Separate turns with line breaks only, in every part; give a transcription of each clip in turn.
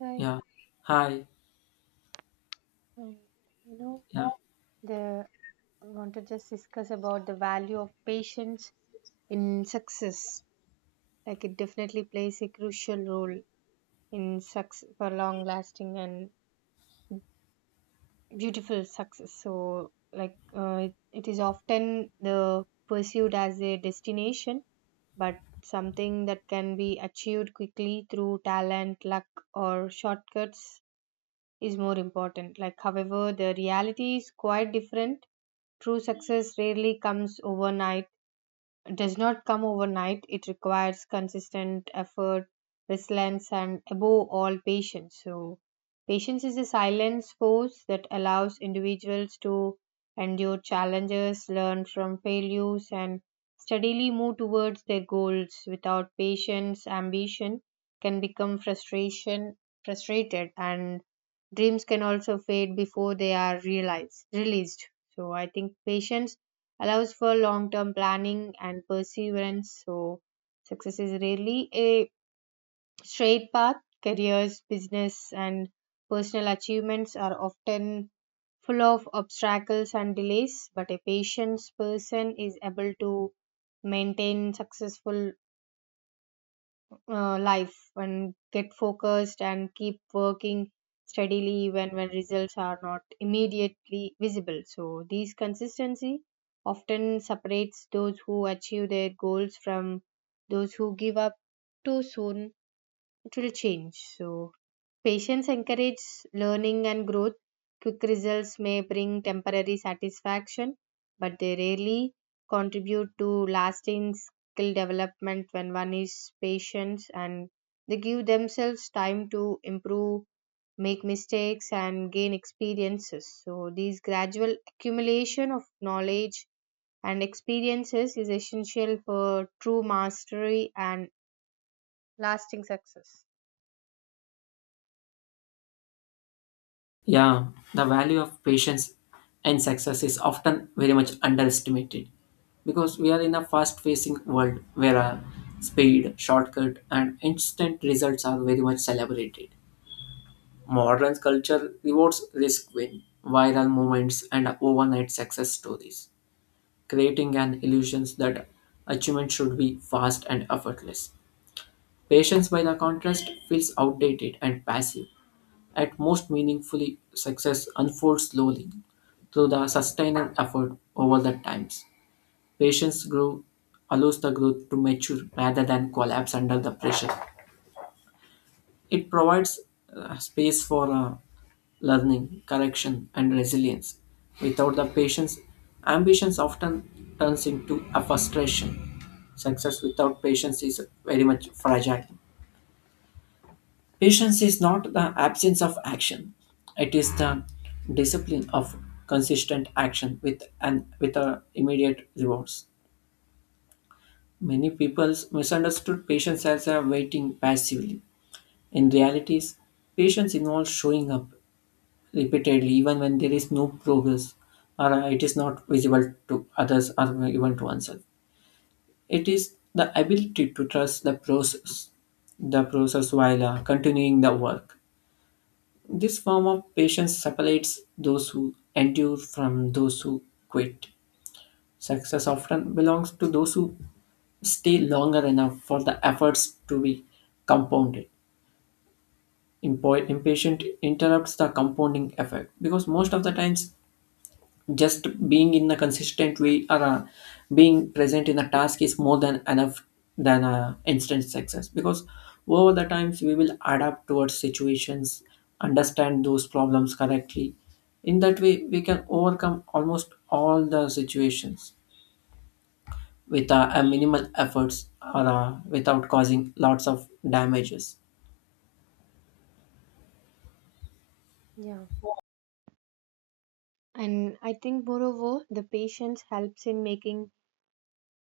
Hi,
Yeah. Hi.
hi. You know,
Yeah.
the I want to just discuss about the value of patience in success. Like, it definitely plays a crucial role in success for long-lasting and beautiful success. So, like it is often the pursued as a destination, but something that can be achieved quickly through talent, luck, or shortcuts is more important. Like, however, the reality is quite different. True success rarely comes overnight does not come overnight. It requires consistent effort, resilience, and above all, patience. So, patience is a silent force that allows individuals to endure challenges, learn from failures, and steadily move towards their goals. Without patience, ambition can become frustrated, and dreams can also fade before they are released. So, I think patience allows for long term planning and perseverance. So, success is rarely a straight path. Careers, business, and personal achievements are often full of obstacles and delays, but a patient person is able to maintain successful life and get focused and keep working steadily even when results are not immediately visible. So, these consistency often separates those who achieve their goals from those who give up too soon. It will change. So, patience encourages learning and growth. Quick results may bring temporary satisfaction, but they rarely contribute to lasting skill development when one is patient and they give themselves time to improve, make mistakes, and gain experiences. So, these gradual accumulation of knowledge and experiences is essential for true mastery and lasting success.
Yeah. The value of patience and success is often very much underestimated because we are in a fast facing world where speed, shortcut, and instant results are very much celebrated. Modern culture rewards risk win, viral moments, and overnight success stories, creating an illusion that achievement should be fast and effortless. Patience, by the contrast, feels outdated and passive. At most meaningfully, success unfolds slowly through the sustained effort over the times. Patience grow allows the growth to mature rather than collapse under the pressure. It provides space for learning, correction, and resilience. Without the patience, ambitions often turns into a frustration. Success without patience is very much fragile. Patience is not the absence of action; it is the discipline of consistent action with an with a immediate rewards. Many people misunderstood patience as a waiting passively. In realities, patience involves showing up repeatedly even when there is no progress or it is not visible to others or even to oneself. It is the ability to trust the process while continuing the work. This form of patience separates those who endure from those who quit. Success often belongs to those who stay longer enough for the efforts to be compounded. Impatient interrupts the compounding effect because most of the times just being in a consistent way or being present in the task is more than enough than instant success, because over the times we will adapt towards situations, understand those problems correctly. In that way we can overcome almost all the situations with a minimal efforts or without causing lots of damages.
Yeah, and I think moreover the patience helps in making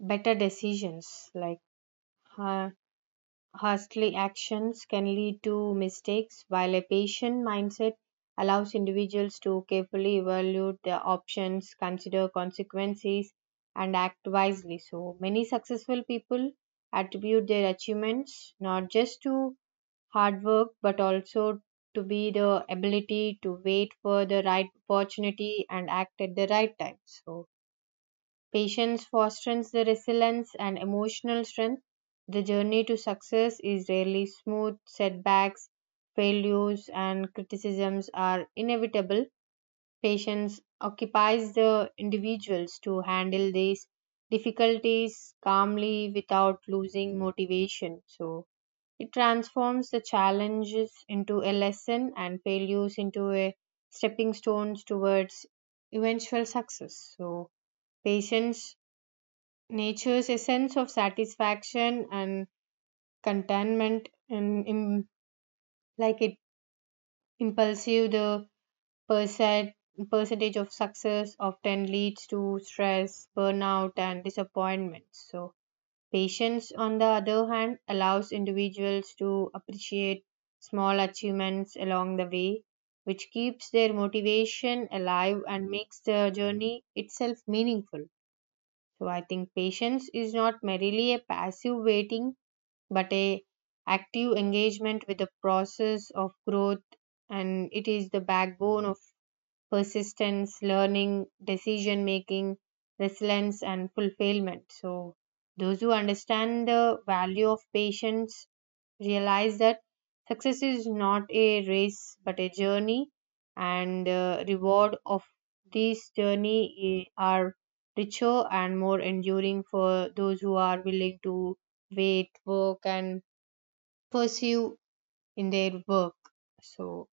better decisions. Like, ha- hastily actions can lead to mistakes while a patient mindset allows individuals to carefully evaluate their options, consider consequences, and act wisely. So, many successful people attribute their achievements not just to hard work but also to be the ability to wait for the right opportunity and act at the right time. So, patience fosters the resilience and emotional strength. The journey to success is rarely smooth. Setbacks, failures, and criticisms are inevitable. Patience occupies the individuals to handle these difficulties calmly without losing motivation. So, it transforms the challenges into a lesson and failures into a stepping stones towards eventual success. So, patience nature's essence of satisfaction and contentment and in, like it impulsive the percent percentage of success often leads to stress, burnout, and disappointment. So, patience on the other hand allows individuals to appreciate small achievements along the way, which keeps their motivation alive and makes the journey itself meaningful. So, I think patience is not merely a passive waiting but a active engagement with the process of growth, and it is the backbone of persistence, learning, decision making, resilience, and fulfillment. So, those who understand the value of patience realize that success is not a race but a journey, and the reward of this i- are richer and more enduring for those who are willing to wait, work, and pursue in their work. So,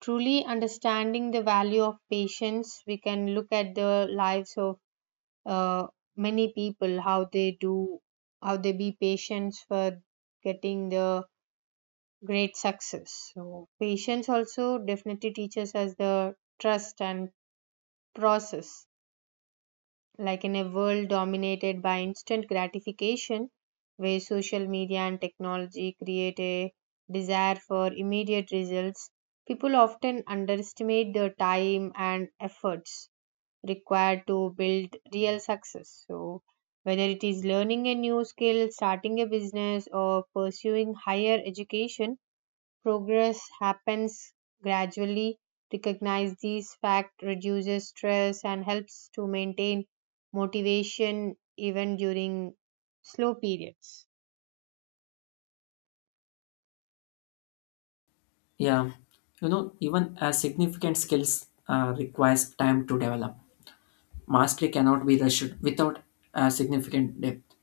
truly understanding the value of patience, we can look at the lives of uh, many people, how they do, how they be patient for getting the great success. So, patience also definitely teaches us the trust and process. Like, in a world dominated by instant gratification, where social media and technology create a desire for immediate results, people often underestimate the time and efforts required to build real success. So, whether it is learning a new skill, starting a business, or pursuing higher education, progress happens gradually. Recognize these facts reduces stress and helps to maintain motivation even during slow periods.
Yeah, you know, even as significant skills requires time to develop. Mastery cannot be rushed without a significant depth.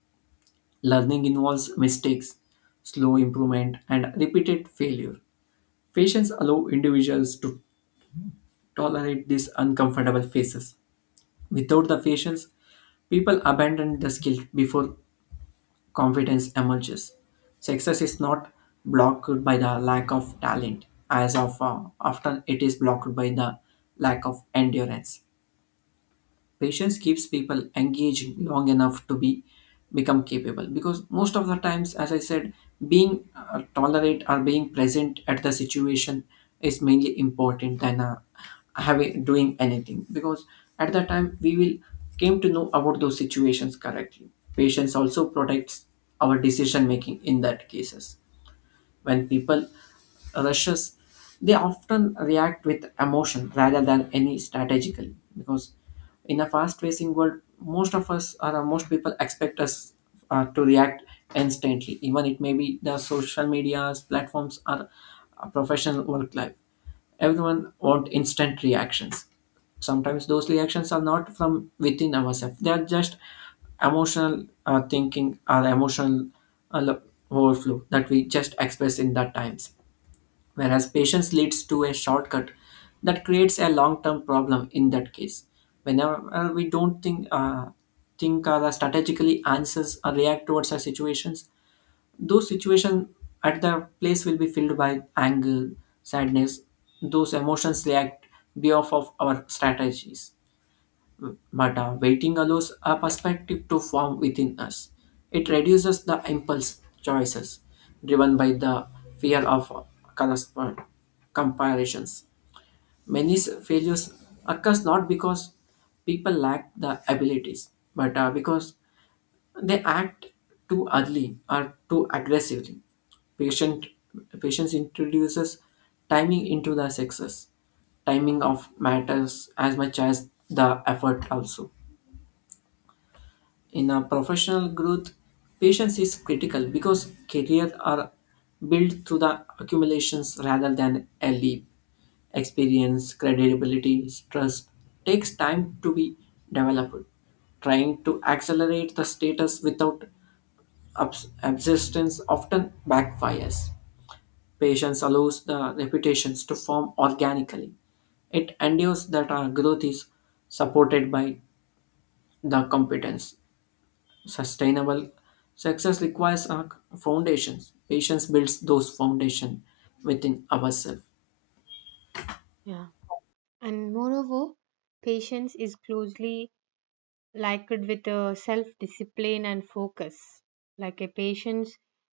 Learning involves mistakes, slow improvement, and repeated failure. Patience allow individuals to tolerate these uncomfortable phases. Without the patience, people abandon the skill before confidence emerges. Success is not blocked by the lack of talent, as of often it is blocked by the lack of endurance. Patience keeps people engaged long enough to be become capable, because most of the times, as I said, being tolerate or being present at the situation is mainly important than having doing anything, because at that time we will came to know about those situations correctly. Patience also protects our decision making in that cases. When people rushes, they often react with emotion rather than any strategically. Because in a fast-paced world, most of us or most people expect us to react instantly, even it may be the social medias, platforms, or a professional work life. Everyone want instant reactions. Sometimes those reactions are not from within ourselves; they are just emotional thinking or emotional uh, lo- overflow that we just express in that times, whereas patience leads to a shortcut that creates a long-term problem in that case. Whenever we don't think strategically answers or react towards our situations, those situations at the place will be filled by anger, sadness. Those emotions react behalf of our strategies, but waiting allows a perspective to form within us. It reduces the impulse choices driven by the fear of correspond- comparisons. Many failures occurs not because people lack the abilities, but because they act too early or too aggressively. Patient, patience introduces timing into the success. Timing of matters as much as the effort also. In a professional growth, patience is critical because careers are built through the accumulations rather than a leap. Experience, credibility, trust takes time to be developed. Trying to accelerate the status without existence often backfires. Patience allows the reputations to form organically. It endures that our growth is supported by the competence. Sustainable success requires foundations. Patience builds those foundation within ourselves.
Yeah. And moreover, patience is closely likened with a self discipline and focus. Like, a patient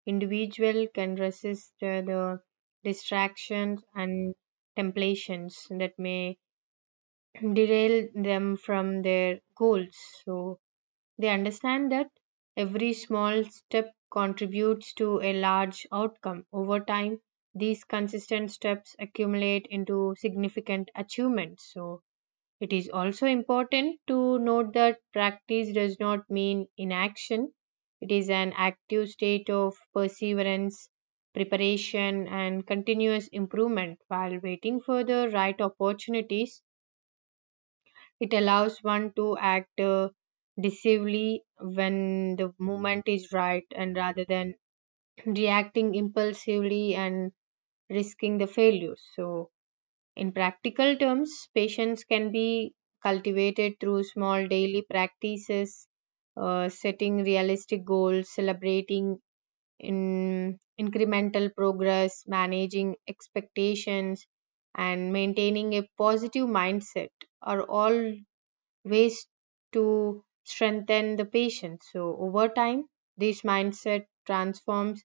individual can resist the distractions and temptations that may derail them from their goals. So, they understand that every small step contributes to a large outcome. Over time, these consistent steps accumulate into significant achievements. So, it is also important to note that practice does not mean inaction. It is an active state of perseverance, preparation, and continuous improvement while waiting for the right opportunities. It allows one to act decisively when the moment is right and rather than reacting impulsively and risking the failures. So, in practical terms, patience can be cultivated through small daily practices, setting realistic goals, celebrating in incremental progress, managing expectations, and maintaining a positive mindset are all ways to strengthen the patient. So, over time, this mindset transforms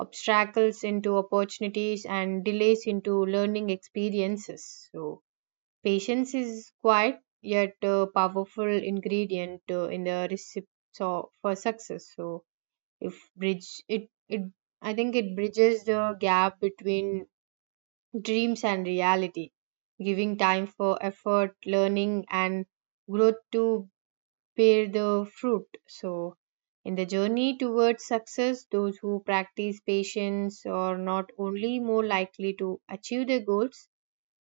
obstacles into opportunities and delays into learning experiences. So, patience is quite yet a powerful ingredient in the recipe so, for success. So, if bridge it, it I think it bridges the gap between dreams and reality, giving time for effort, learning, and growth to bear the fruit. So, in the journey towards success, those who practice patience are not only more likely to achieve their goals,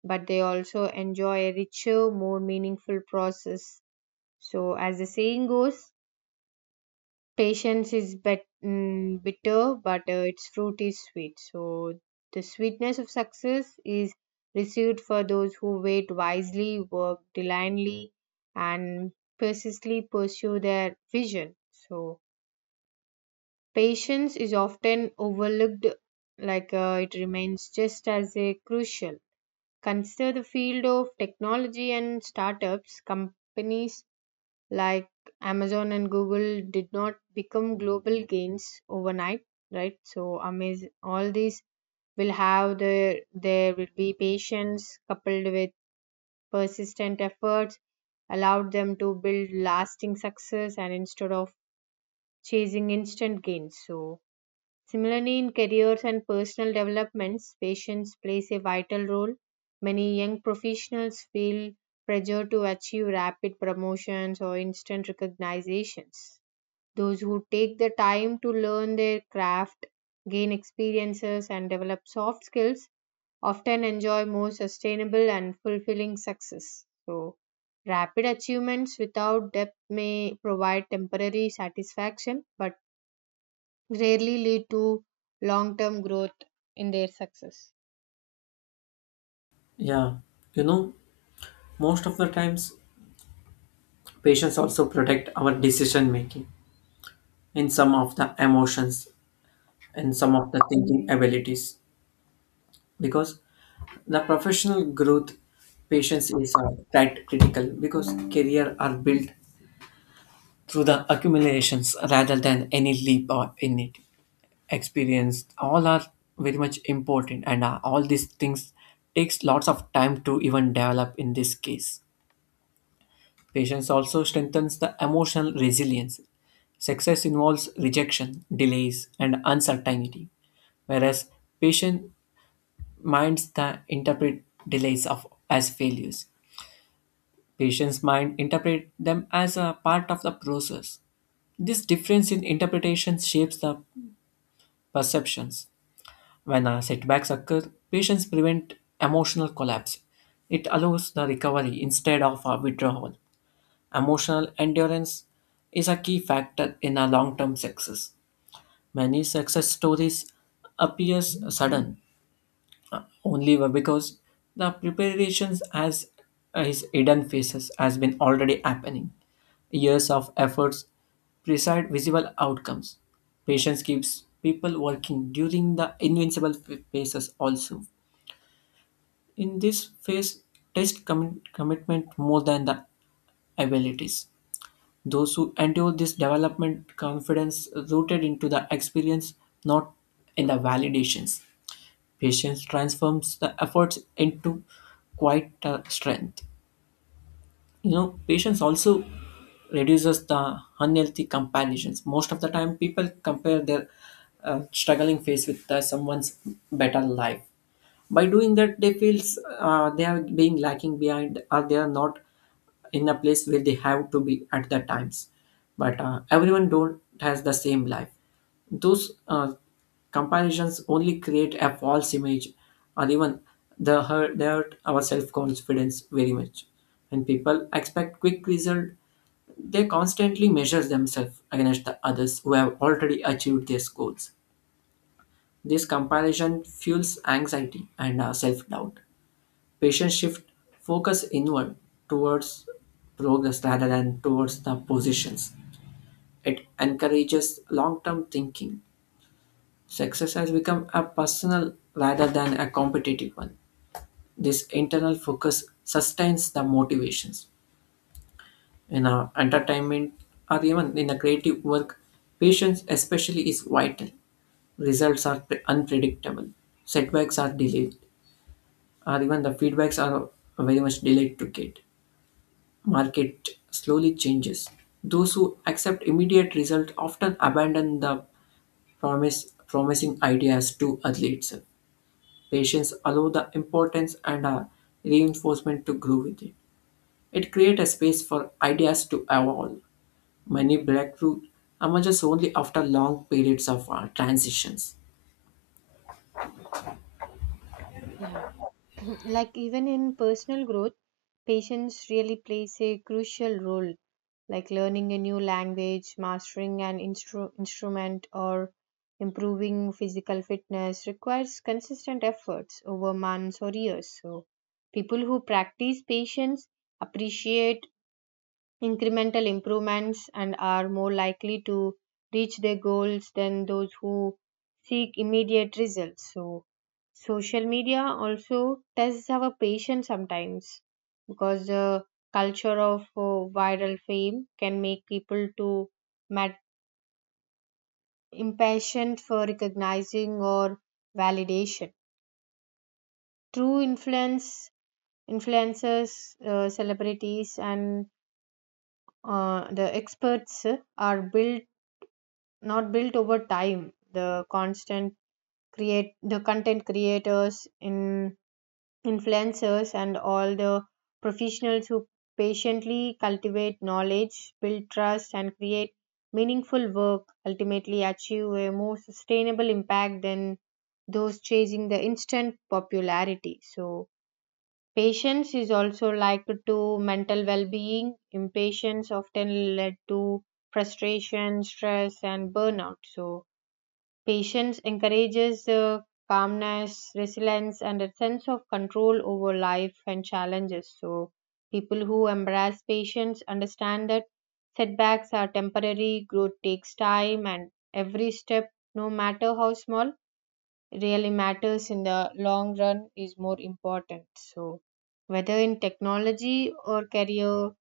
but they also enjoy a richer, more meaningful process. So, as the saying goes, patience is bitter, but its fruit is sweet. So, the sweetness of success is received for those who wait wisely, work diligently, and persistently pursue their vision. So, patience is often overlooked, like it remains just as a crucial. Consider the field of technology and startups. Companies like Amazon and Google did not become global gains overnight, right? So amaz all these will have their there will be patience coupled with persistent efforts allowed them to build lasting success and instead of chasing instant gains. So, similarly in careers and personal developments, patience plays a vital role. Many young professionals feel pressure to achieve rapid promotions or instant recognitions. Those who take the time to learn their craft, gain experiences, and develop soft skills often enjoy more sustainable and fulfilling success. So, rapid achievements without depth may provide temporary satisfaction but rarely lead to long term growth in their success.
Yeah, you know, most of the times patients also protect our decision making in some of the emotions and some of the thinking abilities, because the professional growth patience is quite critical because career are built through the accumulations rather than any leap or in it. Experience all are very much important, and all these things takes lots of time to even develop. In this case patience also strengthens the emotional resilience. Success involves rejection, delays, and uncertainty, whereas patient minds that interpret delays of as failures, patients mind interpret them as a part of the process. This difference in interpretation shapes the perceptions. When setbacks occur, patients prevent emotional collapse. It allows the recovery instead of a withdrawal. Emotional endurance is a key factor in a long-term success. Many success stories appears sudden only because the preparations as is hidden phases has been already happening. Years of efforts precise visible outcomes. Patience keeps people working during the invincible phases also. In this phase, test commitment more than the abilities. Those who endure this development confidence rooted into the experience, not in the validations. Patience transforms the efforts into quite a strength. You know, patience also reduces the unhealthy comparisons. Most of the time people compare their struggling phase with someone's better life. By doing that they feels they are being lacking behind, or they are not in a place where they have to be at the times. But everyone don't has the same life. Those Comparisons only create a false image, or even they hurt our self-confidence very much. When people expect quick result, they constantly measure themselves against the others who have already achieved their goals. This comparison fuels anxiety and self-doubt. Patients shift focus inward towards progress rather than towards the positions. It encourages long-term thinking. Success has become a personal rather than a competitive one. This internal focus sustains the motivations. In our entertainment or even in the creative work, patience especially is vital. Results are unpredictable, setbacks are delayed, or even the feedbacks are very much delayed to get. Market slowly changes. Those who accept immediate result often abandon the promise promising ideas too early itself. Patients allow the importance and reinforcement to grow with it. It creates a space for ideas to evolve. Many breakthroughs emerges only after long periods of transitions.
Yeah. Like, even in personal growth patience really plays a crucial role, like learning a new language, mastering an instrument, or improving physical fitness requires consistent efforts over months or years. So, people who practice patience appreciate incremental improvements and are more likely to reach their goals than those who seek immediate results. So, social media also tests our patience sometimes because the culture of viral fame can make people to mad- impatient for recognizing or validation. True influence influencers, celebrities, and the experts are built not built over time. The constant create the content creators in influencers and all the professionals who patiently cultivate knowledge, build trust, and create meaningful work ultimately achieve a more sustainable impact than those chasing the instant popularity. So, patience is also likened to mental well-being. Impatience often led to frustration, stress, and burnout. So, patience encourages calmness, resilience, and a sense of control over life and challenges. So, people who embrace patience understand that setbacks are temporary, growth takes time, and every step, no matter how small, really matters in the long run is more important. So, whether in technology or career,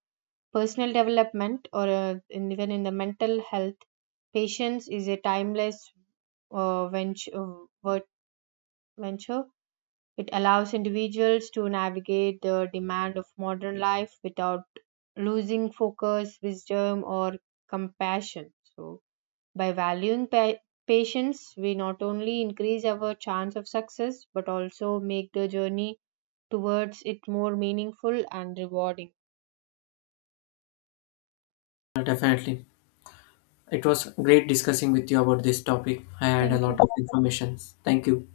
personal development or even in the mental health, patience is a timeless uh, venture, venture. It allows individuals to navigate the demand of modern life without losing focus, wisdom, or compassion. So, by valuing patience, we not only increase our chance of success but also make the journey towards it more meaningful and rewarding.
Definitely. It was great discussing with you about this topic. I had a
Thank
lot
you.
of information. Thank you.